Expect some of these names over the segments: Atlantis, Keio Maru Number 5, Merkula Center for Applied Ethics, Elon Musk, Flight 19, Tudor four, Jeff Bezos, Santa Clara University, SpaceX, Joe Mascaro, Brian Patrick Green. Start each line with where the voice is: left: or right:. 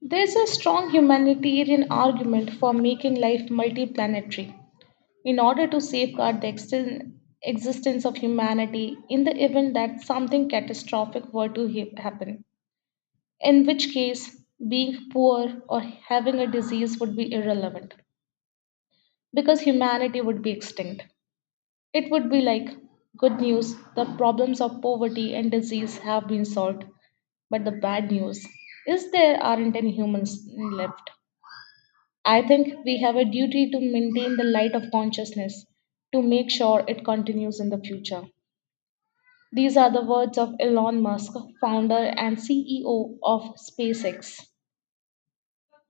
left: There's a strong humanitarian argument for making life multiplanetary in order to safeguard the existence of humanity in the event that something catastrophic were to happen, in which case, being poor or having a disease would be irrelevant because humanity would be extinct. It would be like good news, the problems of poverty and disease have been solved, but the bad news is there aren't any humans left. I think we have a duty to maintain the light of consciousness to make sure it continues in the future. These are the words of Elon Musk, founder and CEO of SpaceX.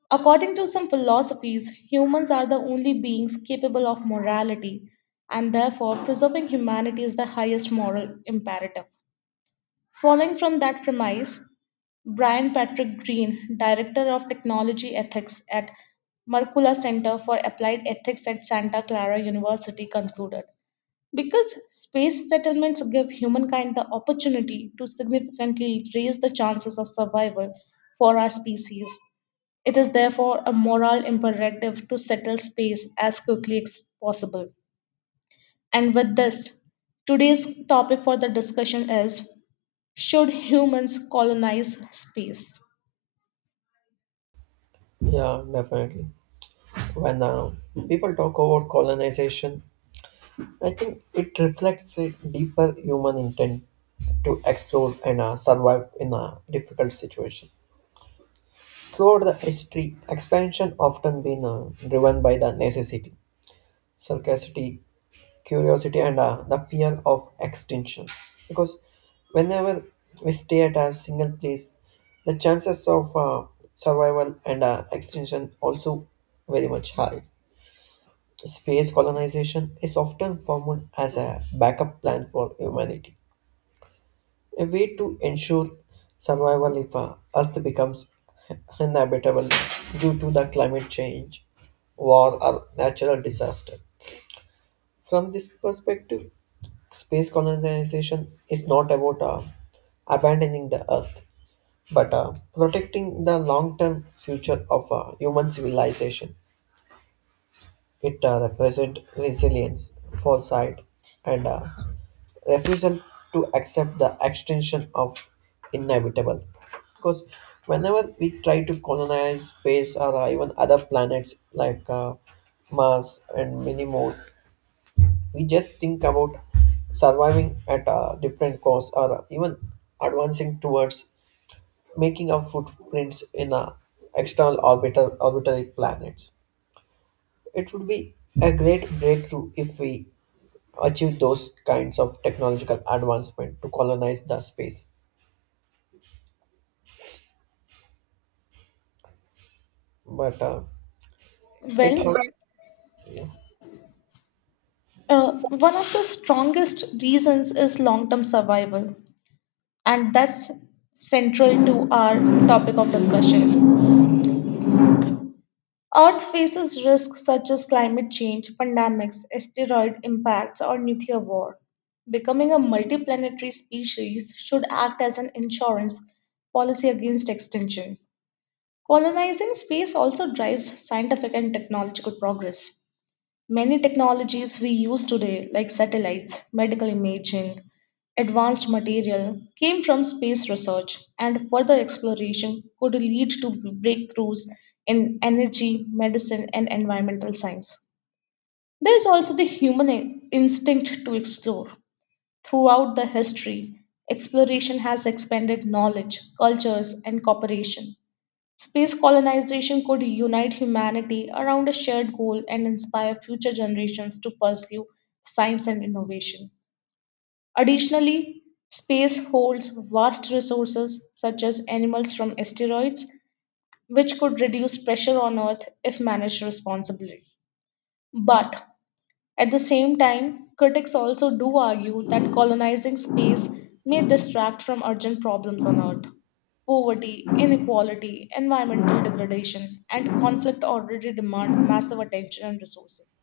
left: According to some philosophies, humans are the only beings capable of morality, and therefore preserving humanity is the highest moral imperative. Following from that premise, Brian Patrick Green, Director of Technology Ethics at Merkula Center for Applied Ethics at Santa Clara University, concluded. Because space settlements give humankind the opportunity to significantly raise the chances of survival for our species, it is therefore a moral imperative to settle space as quickly as possible. And with this, today's topic for the discussion is, should humans colonize space?
right: Yeah, definitely. When people talk about colonization, I think it reflects a deeper human intent to explore and survive in a difficult situation. Throughout the history, expansion often been driven by the necessity, sarcasticity, curiosity, and the fear of extinction. Because whenever we stay at a single place, the chances of survival and extinction also very much high. Space colonization is often formed as a backup plan for humanity, a way to ensure survival if Earth becomes inhabitable due to the climate change, war, or natural disaster. From this perspective, space colonization is not about abandoning the Earth, but protecting the long-term future of human civilization. It represents resilience, foresight, and a refusal to accept the extension of inevitable. Because whenever we try to colonize space or even other planets like Mars and many more, we just think about surviving at a different cost or even advancing towards making our footprints in a external orbital orbitary planets. It would be a great breakthrough if we achieve those kinds of technological advancement to colonize the space. But it
left: Well,
right: has, yeah,
left: One of the strongest reasons is long term survival, and that's central to our topic of discussion. Earth faces risks such as climate change, pandemics, asteroid impacts, or nuclear war. Becoming a multiplanetary species should act as an insurance policy against extinction. Colonizing space also drives scientific and technological progress. Many technologies we use today, like satellites, medical imaging, advanced material, came from space research, and further exploration could lead to breakthroughs in energy, medicine, and environmental science. There is also the human instinct to explore. Throughout the history, exploration has expanded knowledge, cultures, and cooperation. Space colonization could unite humanity around a shared goal and inspire future generations to pursue science and innovation. Additionally, space holds vast resources such as animals from asteroids, which could reduce pressure on Earth if managed responsibly. But at the same time, critics also do argue that colonizing space may distract from urgent problems on Earth. Poverty, inequality, environmental degradation, and conflict already demand massive attention and resources.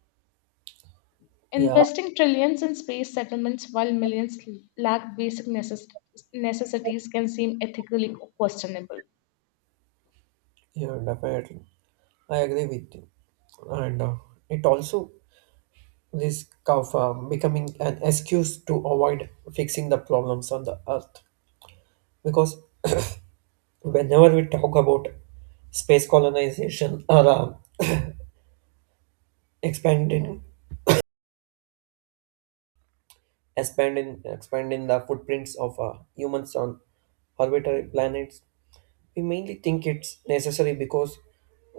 right: yeah,
left: Investing trillions in space settlements while millions lack basic necessities can seem ethically questionable.
right: yeah, definitely. I agree with you. And it also risk of becoming an excuse to avoid fixing the problems on the earth. Because whenever we talk about space colonization or expanding, expanding the footprints of humans on orbitary planets, we mainly think it's necessary because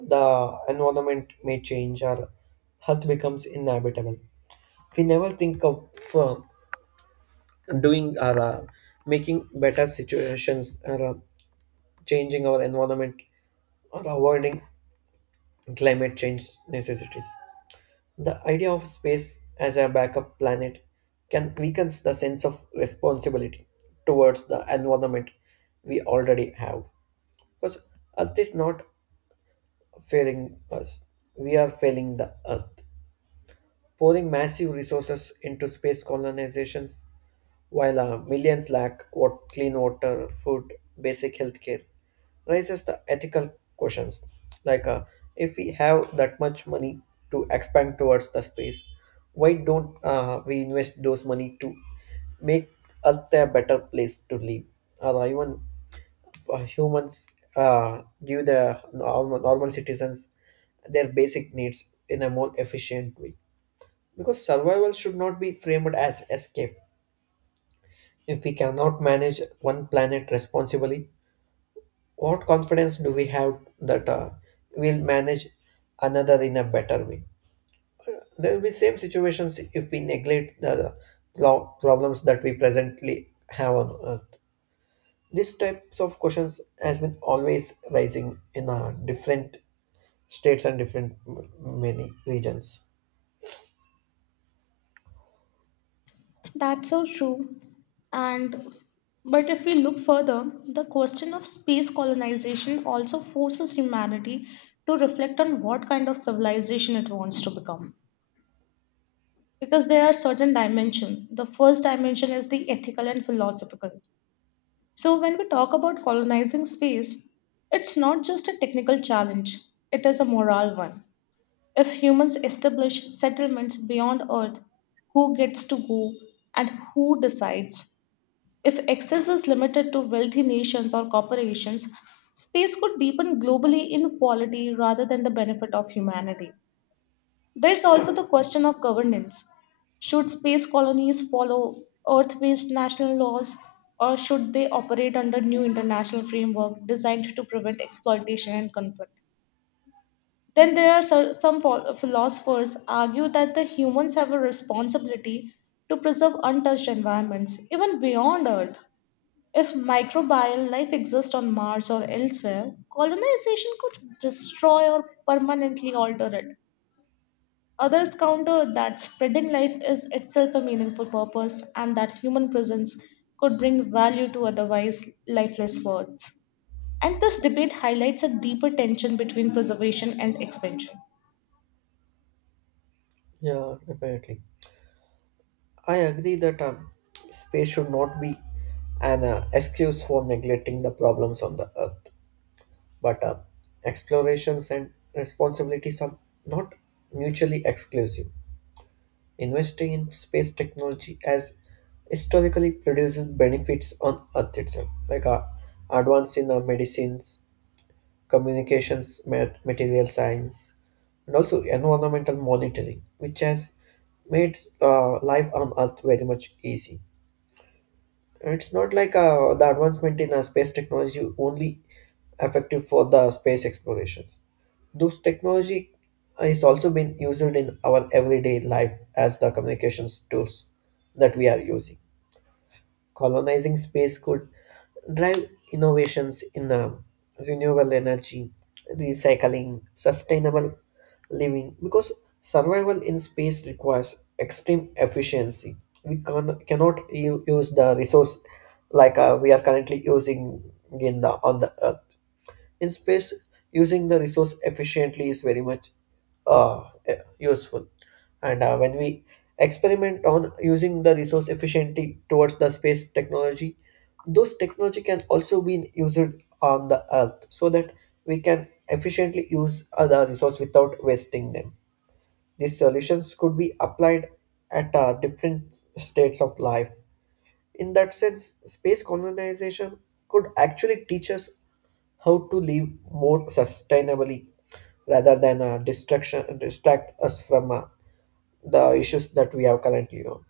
right: the environment may change or health becomes inevitable. We never think of uh, doing or making better situations or changing our environment or avoiding climate change necessities. The idea of space as a backup planet can weaken the sense of responsibility towards the environment we already have. Because Earth is not failing us. We are failing the Earth. Pouring massive resources into space colonizations while millions lack what clean water, food, basic healthcare raises the ethical questions like if we have that much money to expand towards the space, why don't we invest those money to make Earth a better place to live or even humans give the normal citizens their basic needs in a more efficient way. Because survival should not be framed as escape. If we cannot manage one planet responsibly, what confidence do we have that we'll manage another in a better way? There will be same situations if we neglect the problems that we presently have on Earth. These types of questions has been always rising in different states and different many regions.
left: That's so true. And but if we look further, the question of space colonization also forces humanity to reflect on what kind of civilization it wants to become. Because there are certain dimensions. The first dimension is the ethical and philosophical. So when we talk about colonizing space, it's not just a technical challenge, it is a moral one. If humans establish settlements beyond Earth, who gets to go and who decides? If access is limited to wealthy nations or corporations, space could deepen globally inequality rather than the benefit of humanity. There's also the question of governance. Should space colonies follow Earth based national laws, or should they operate under new international framework designed to prevent exploitation and conflict? Then there are some philosophers argue that the humans have a responsibility to preserve untouched environments, even beyond Earth. If microbial life exists on Mars or elsewhere, colonization could destroy or permanently alter it. Others counter that spreading life is itself a meaningful purpose and that human presence could bring value to otherwise lifeless worlds. And this debate highlights a deeper tension between preservation and expansion.
right: Yeah, definitely. I agree that space should not be an excuse for neglecting the problems on the earth, but explorations and responsibilities are not mutually exclusive. Investing in space technology has historically produced benefits on earth itself, like advance in medicines, communications, material science, and also environmental monitoring, which has made life on Earth very much easy. And it's not like the advancement in space technology only effective for the space explorations. Those technology is also been used in our everyday life as the communications tools that we are using colonizing space could drive innovations in renewable energy, recycling, sustainable living, because survival in space requires extreme efficiency. We cannot use the resource like we are currently using in the, on the Earth in space using the resource efficiently is very much useful and when we experiment on using the resource efficiently towards the space technology those technology can also be used on the earth so that we can efficiently use other resource without wasting them these solutions could be applied at different states of life in that sense space colonization could actually teach us how to live more sustainably rather than distract us from the issues that we have currently on.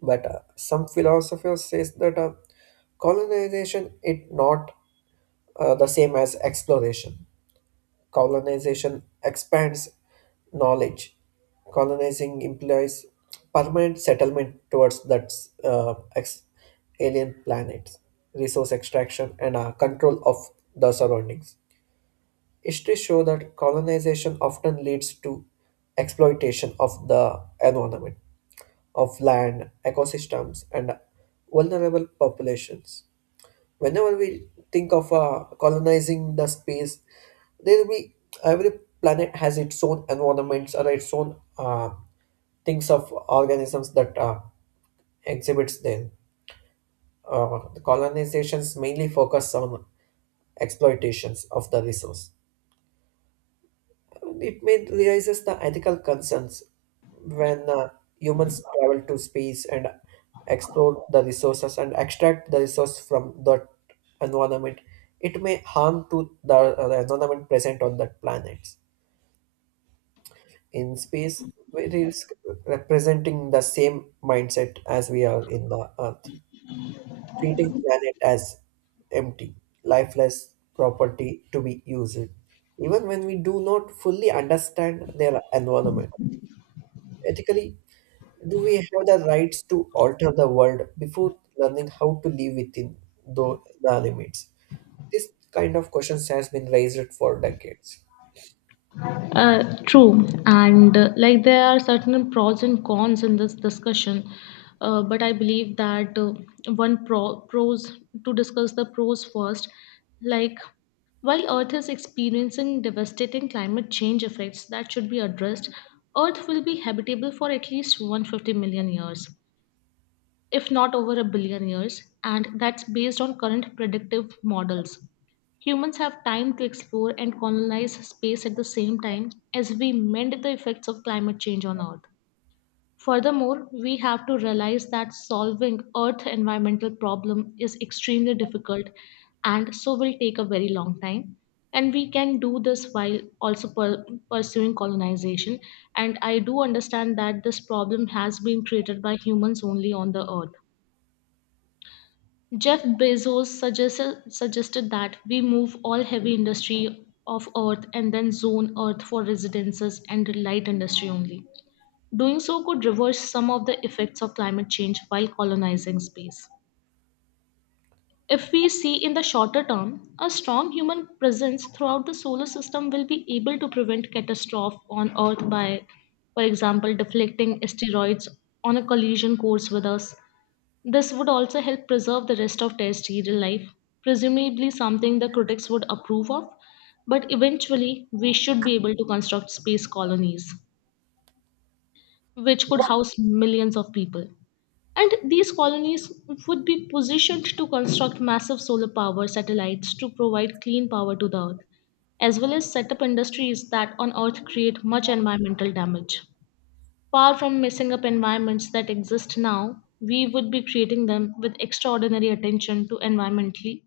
right: But some philosophers says that colonization is not the same as exploration. Colonization expands knowledge. Colonizing implies permanent settlement towards that uh, ex- alien planets, resource extraction, and control of the surroundings. History show that colonization often leads to exploitation of the environment, of land, ecosystems, and vulnerable populations. Whenever we think of colonizing the space, there will be every planet has its own environments or its own things of organisms that exhibits them. The colonizations mainly focus on exploitations of the resource. It may raises the ethical concerns when humans travel to space and explore the resources and extract the resource from that environment. It may harm to the environment present on that planet. In space, it is representing the same mindset as we are in the Earth, treating planet as empty, lifeless property to be used, even when we do not fully understand their environment. Ethically, do we have the rights to alter the world before learning how to live within the limits? This kind of questions has been raised for decades.
left: True, and like there are certain pros and cons in this discussion, but I believe that one pro pros to discuss the pros first, like while Earth is experiencing devastating climate change effects that should be addressed, Earth will be habitable for at least 150 million years if not over a billion years, and that's based on current predictive models. Humans have time to explore and colonize space at the same time as we mend the effects of climate change on Earth. Furthermore, we have to realize that solving Earth environmental problem is extremely difficult and so will take a very long time. And we can do this while also pursuing colonization. And I do understand that this problem has been created by humans only on the Earth. Jeff Bezos suggested that we move all heavy industry off Earth and then zone Earth for residences and light industry only. Doing so could reverse some of the effects of climate change while colonizing space. If we see in the shorter term, a strong human presence throughout the solar system will be able to prevent catastrophe on Earth by, for example, deflecting asteroids on a collision course with us. This would also help preserve the rest of terrestrial life, presumably something the critics would approve of, but eventually we should be able to construct space colonies which could house millions of people. And these colonies would be positioned to construct massive solar power satellites to provide clean power to the Earth, as well as set up industries that on Earth create much environmental damage. Far from messing up environments that exist now, we would be creating them with extraordinary attention to environmentally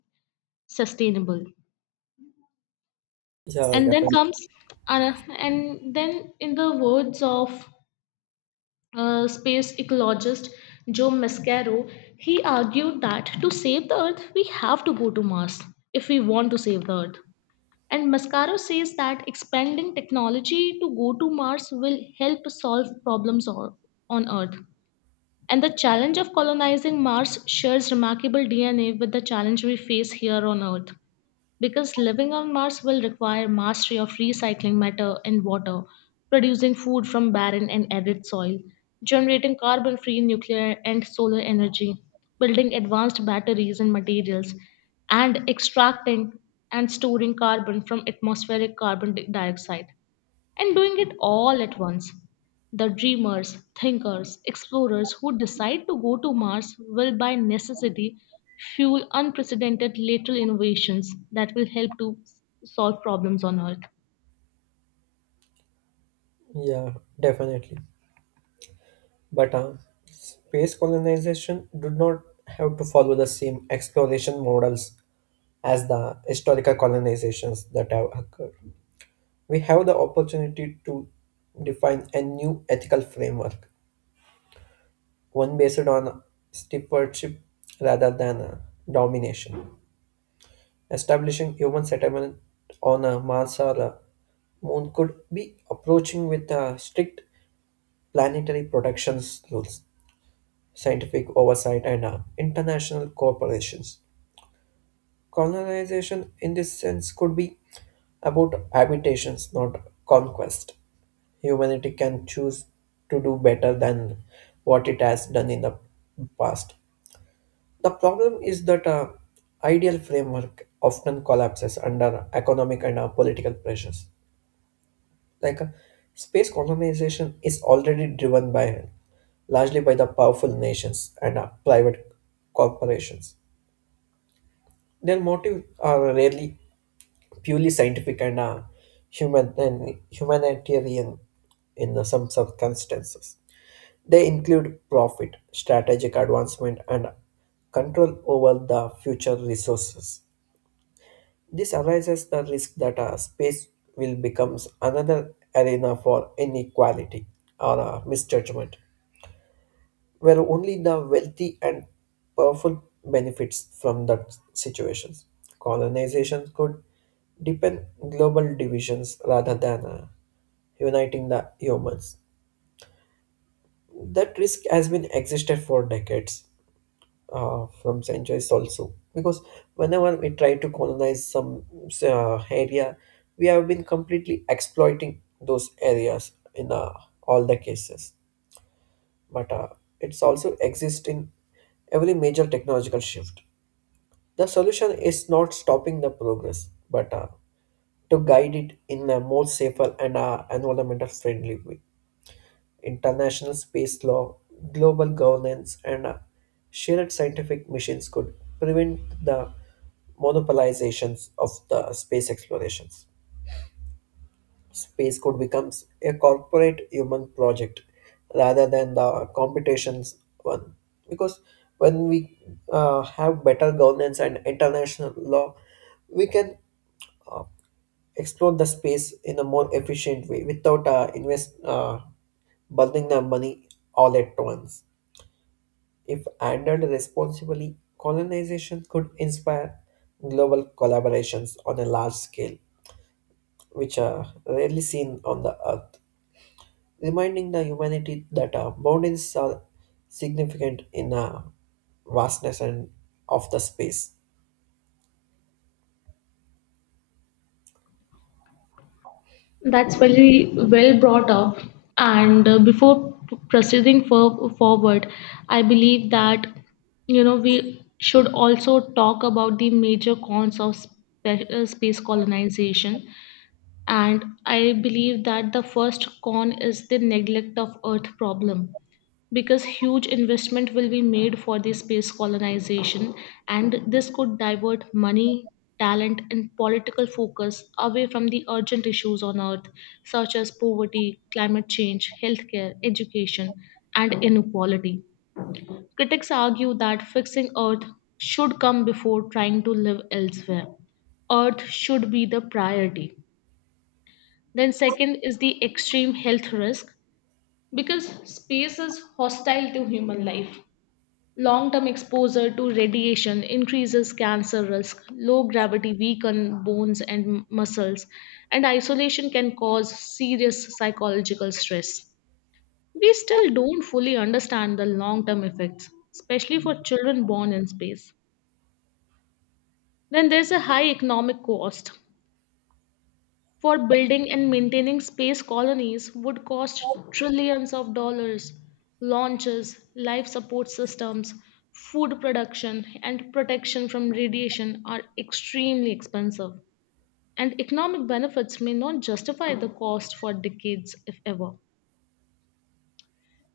left: sustainable.
right: Yeah,
left: And then
right: definitely.
left: comes, uh, and then in the words of space ecologist Joe Mascaro, he argued that to save the Earth, we have to go to Mars if we want to save the Earth. And Mascaro says that expanding technology to go to Mars will help solve problems on Earth. And the challenge of colonizing Mars shares remarkable DNA with the challenge we face here on Earth. Because living on Mars will require mastery of recycling matter and water, producing food from barren and arid soil, generating carbon free nuclear and solar energy, building advanced batteries and materials, and extracting and storing carbon from atmospheric carbon dioxide and doing it all at once. The dreamers, thinkers, explorers who decide to go to Mars will by necessity fuel unprecedented lateral innovations that will help to solve problems on Earth.
right: Yeah, definitely. But space colonization did not have to follow the same exploration models as the historical colonizations that have occurred. We have the opportunity to define a new ethical framework one based on stewardship rather than domination. Establishing human settlement on a Mars or a moon could be approaching with strict planetary protection rules, scientific oversight, and international corporations. Colonization, in this sense, could be about habitations, not conquest. Humanity can choose to do better than what it has done in the past. The problem is that ideal framework often collapses under economic and political pressures. Like space colonization is already driven by largely by the powerful nations and private corporations. Their motives are rarely purely scientific and human and humanitarian in the some circumstances. They include profit, strategic advancement, and control over the future resources. This arises the risk that space will become another arena for inequality or misjudgment, where only the wealthy and powerful benefits from that situations. Colonization could deepen global divisions rather than uniting the humans. That risk has been existed for decades, from centuries also because whenever we try to colonize some area we have been completely exploiting those areas in all the cases but it's also exist in every major technological shift the solution is not stopping the progress but to guide it in a more safer and environmental friendly way international space law, global governance, and shared scientific missions could prevent the monopolizations of the space explorations. Space could become a corporate human project rather than the competitions one. Because when we have better governance and international law, we can explore the space in a more efficient way without invest burning the money all at once. If handled responsibly, colonization could inspire global collaborations on a large scale, which are rarely seen on the earth, reminding the humanity that our boundaries are significant in our vastness and of the space.
left: That's very well brought up. And before proceeding forward, I believe that you know we should also talk about the major cons of space colonization, and I believe that the first con is the neglect of earth problem, because huge investment will be made for the space colonization, and this could divert money, talent and political focus away from the urgent issues on earth, such as poverty, climate change, healthcare, education and inequality. Critics argue that fixing earth should come before trying to live elsewhere. Earth should be the priority. Then, second is the extreme health risk, because space is hostile to human life. Long term exposure to radiation increases cancer risk, low gravity weaken bones and muscles, and isolation can cause serious psychological stress. We still don't fully understand the long term effects, especially for children born in space. Then there's a high economic cost, for building and maintaining space colonies would cost trillions of dollars. Launches, life support systems, food production, and protection from radiation are extremely expensive, and economic benefits may not justify the cost for decades, if ever.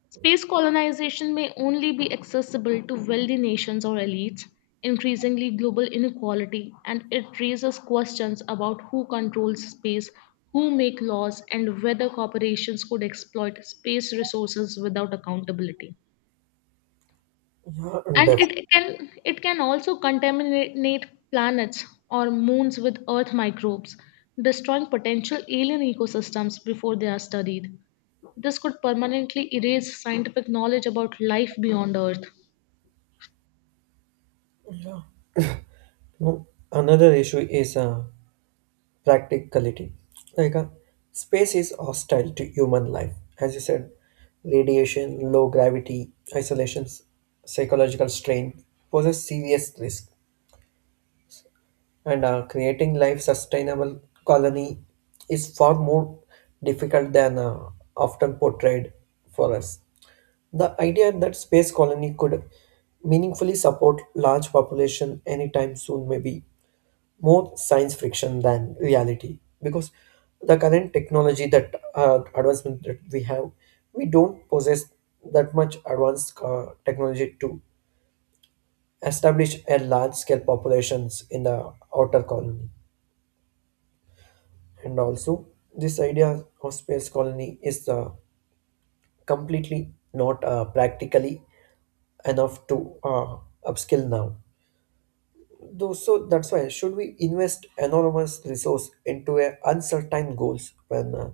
left: Space colonization may only be accessible to wealthy nations or elites, increasingly global inequality, and it raises questions about who controls space, who make laws, and whether corporations could exploit space resources without accountability.
right: Yeah, and
left: And
right: def-
left: it can also contaminate planets or moons with earth microbes, destroying potential alien ecosystems before they are studied. This could permanently erase scientific knowledge about life beyond Earth.
right: no, another issue is practicality. Like a space is hostile to human life, as you said, radiation, low gravity, isolation, psychological strain poses serious risk, and creating life sustainable colony is far more difficult than often portrayed for us. The idea that space colony could meaningfully support large population anytime soon may be more science fiction than reality because the current technology that advancement that we have we don't possess that much advanced technology to establish a large scale populations in the outer colony and also this idea of space colony is completely not practically enough to upskill now. Though, so that's why should we invest enormous resource into a uncertain goals when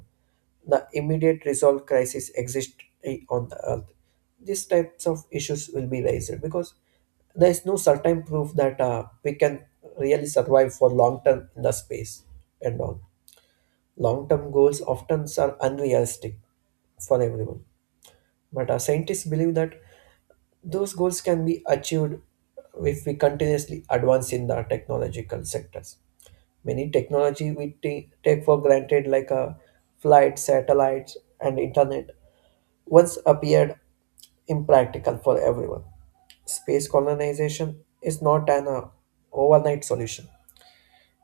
right: the immediate resolve crisis exists on the earth? These types of issues will be raised because there is no certain proof that we can really survive for long term in the space and all. Long term goals often are unrealistic for everyone, but our scientists believe that those goals can be achieved if we continuously advance in the technological sectors. Many technology we take for granted, like flight, satellites, and internet, once appeared impractical for everyone. Space colonization is not an overnight solution.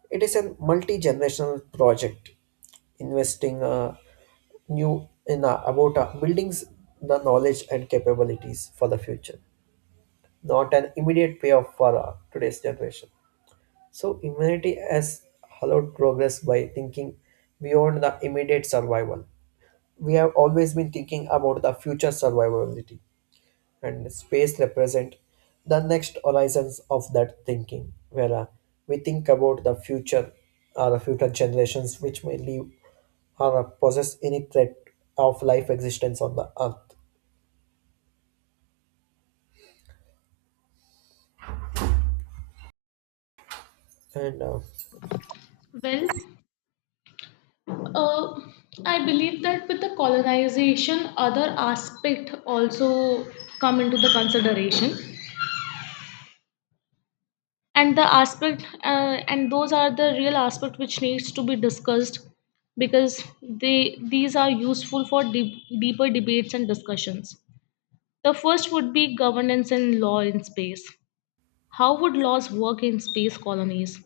right: It is a multi-generational project, investing new in about buildings the knowledge and capabilities for the future not an immediate payoff for today's generation. So humanity has allowed progress by thinking beyond the immediate survival. We have always been thinking about the future survivability, and space represent the next horizons of that thinking, where we think about the future or the future generations which may live or possess any threat of life existence on the earth. And uh,
left: Well, uh, I believe that with the colonization, other aspect also come into the consideration, and the aspect and those are the real aspect which needs to be discussed because they these are useful for deeper debates and discussions. The first would be governance and law in space. How would laws work in space colonies?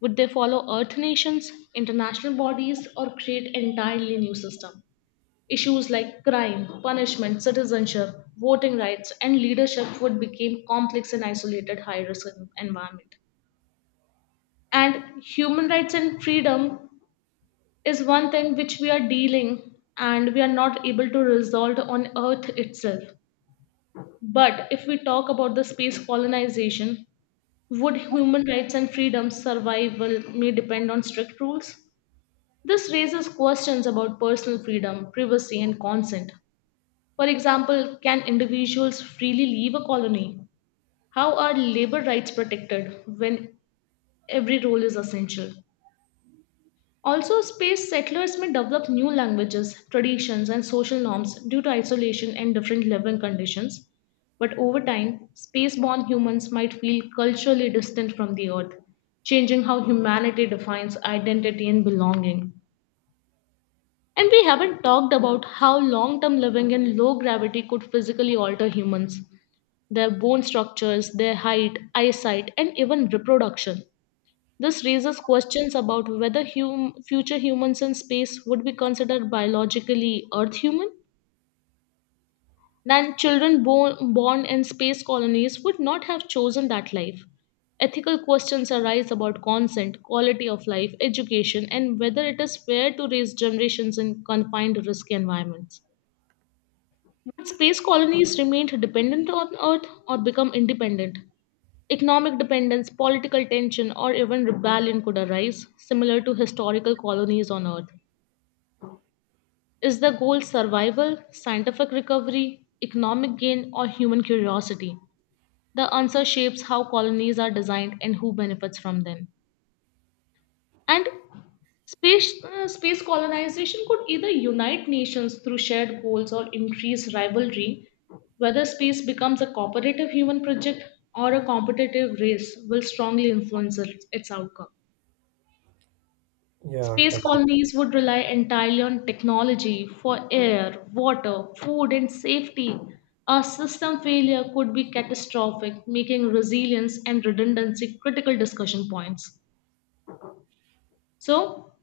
left: Would they follow Earth nations, international bodies, or create entirely new system? Issues like crime, punishment, citizenship, voting rights, and leadership would become complex in isolated high-risk environment. And human rights and freedom is one thing which we are dealing and we are not able to resolve on Earth itself. But if we talk about the space colonization, would human rights and freedoms survival may depend on strict rules? This raises questions about personal freedom, privacy, and consent. For example, can individuals freely leave a colony? How are labor rights protected when every role is essential? Also, space settlers may develop new languages, traditions, and social norms due to isolation and different living conditions. But over time, space born humans might feel culturally distant from the Earth, changing how humanity defines identity and belonging. And we haven't talked about how long term living in low gravity could physically alter humans, their bone structures, their height, eyesight, and even reproduction. This raises questions about whether future humans in space would be considered biologically Earth human. Then, children born in space colonies would not have chosen that life. Ethical questions arise about consent, quality of life, education, and whether it is fair to raise generations in confined, risky environments. Would space colonies remain dependent on Earth or become independent? Economic dependence, political tension, or even rebellion could arise, similar to historical colonies on Earth. Is the goal survival, scientific recovery, economic gain, or human curiosity? The answer shapes how colonies are designed and who benefits from them. And space colonization could either unite nations through shared goals or increase rivalry. Whether space becomes a cooperative human project or a competitive race will strongly influence its outcome.
right: yeah,
left: Space
right: def-
left: colonies would rely entirely on technology for air, water, food, and safety. A system failure could be catastrophic, making resilience and redundancy critical discussion points. So,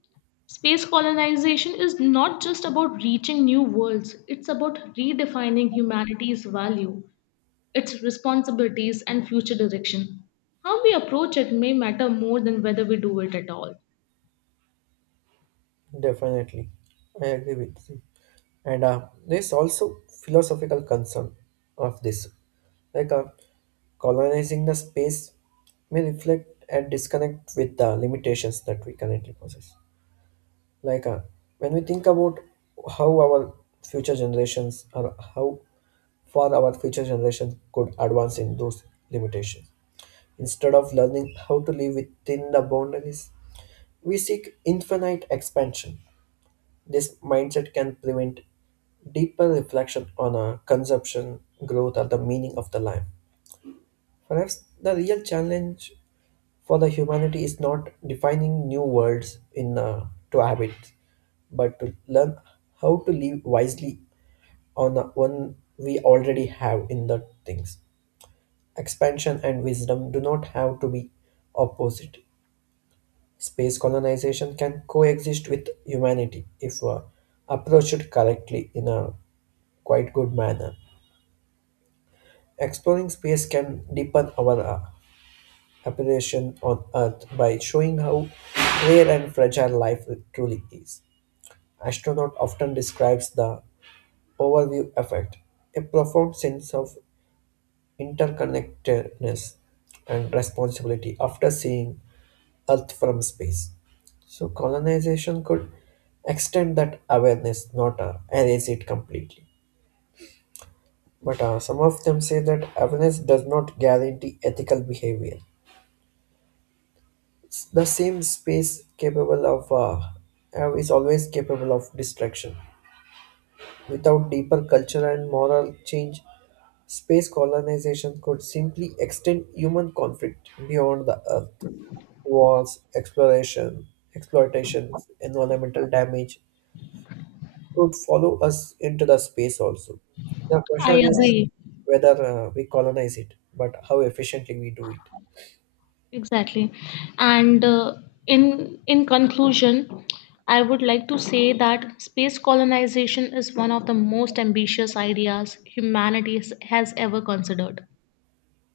left: space colonization is not just about reaching new worlds, it's about redefining humanity's value, its responsibilities, and future direction. How we approach it may matter more than whether we do it at all.
right: definitely, I agree with you. And there's also philosophical concern of this like colonizing the space may reflect and disconnect with the limitations that we currently possess like when we think about how our future generations or how far our future generations could advance in those limitations instead of learning how to live within the boundaries we seek infinite expansion this mindset can prevent deeper reflection on a consumption, growth, or the meaning of the life. Perhaps the real challenge for the humanity is not defining new words in to habits, but to learn how to live wisely on the one we already have in the things. Expansion and wisdom do not have to be opposite. Space colonization can coexist with humanity if approached correctly in a quite good manner. Exploring space can deepen our appreciation on Earth by showing how rare and fragile life truly is. Astronaut often describes the overview effect, a profound sense of interconnectedness and responsibility after seeing Earth from space. So colonization could extend that awareness, not erase it completely. But some of them say that awareness does not guarantee ethical behavior. The same space capable of is always capable of destruction. Without deeper cultural and moral change, space colonization could simply extend human conflict beyond the Earth wars, exploration, exploitation, environmental damage, could follow us into the space also. The
left: I
right: question is
left: agree.
right: whether we colonize it, but how efficiently we do it.
left: Exactly. And in conclusion, I would like to say that space colonization is one of the most ambitious ideas humanity has ever considered.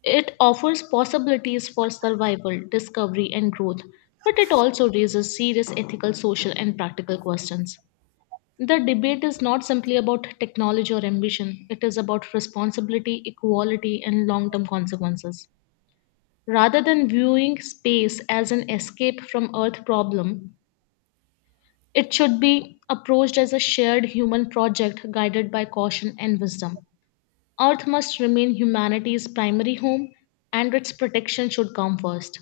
left: It offers possibilities for survival, discovery, and growth, but it also raises serious ethical, social, and practical questions. The debate is not simply about technology or ambition, it is about responsibility, equality, and long term consequences. Rather than viewing space as an escape from Earth problem, it should be approached as a shared human project guided by caution and wisdom. Earth must remain humanity's primary home and its protection should come first.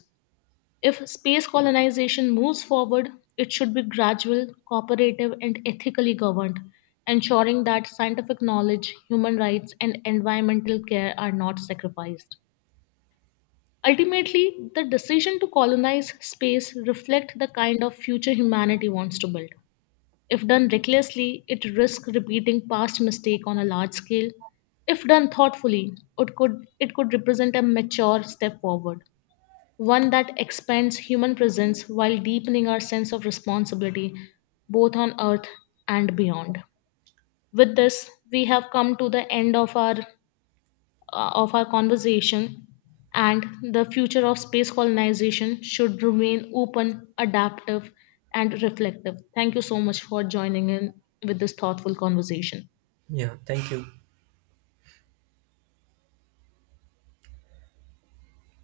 left: If space colonization moves forward, it should be gradual, cooperative, and ethically governed, ensuring that scientific knowledge, human rights, and environmental care are not sacrificed. Ultimately, the decision to colonize space reflects the kind of future humanity wants to build. If done recklessly, it risks repeating past mistake on a large scale. If done thoughtfully, it could represent a mature step forward, one that expands human presence while deepening our sense of responsibility both on earth and beyond. With this, we have come to the end of our conversation, and the future of space colonization should remain open, adaptive, and reflective. Thank you so much for joining in with this thoughtful conversation.
right: Yeah, thank you.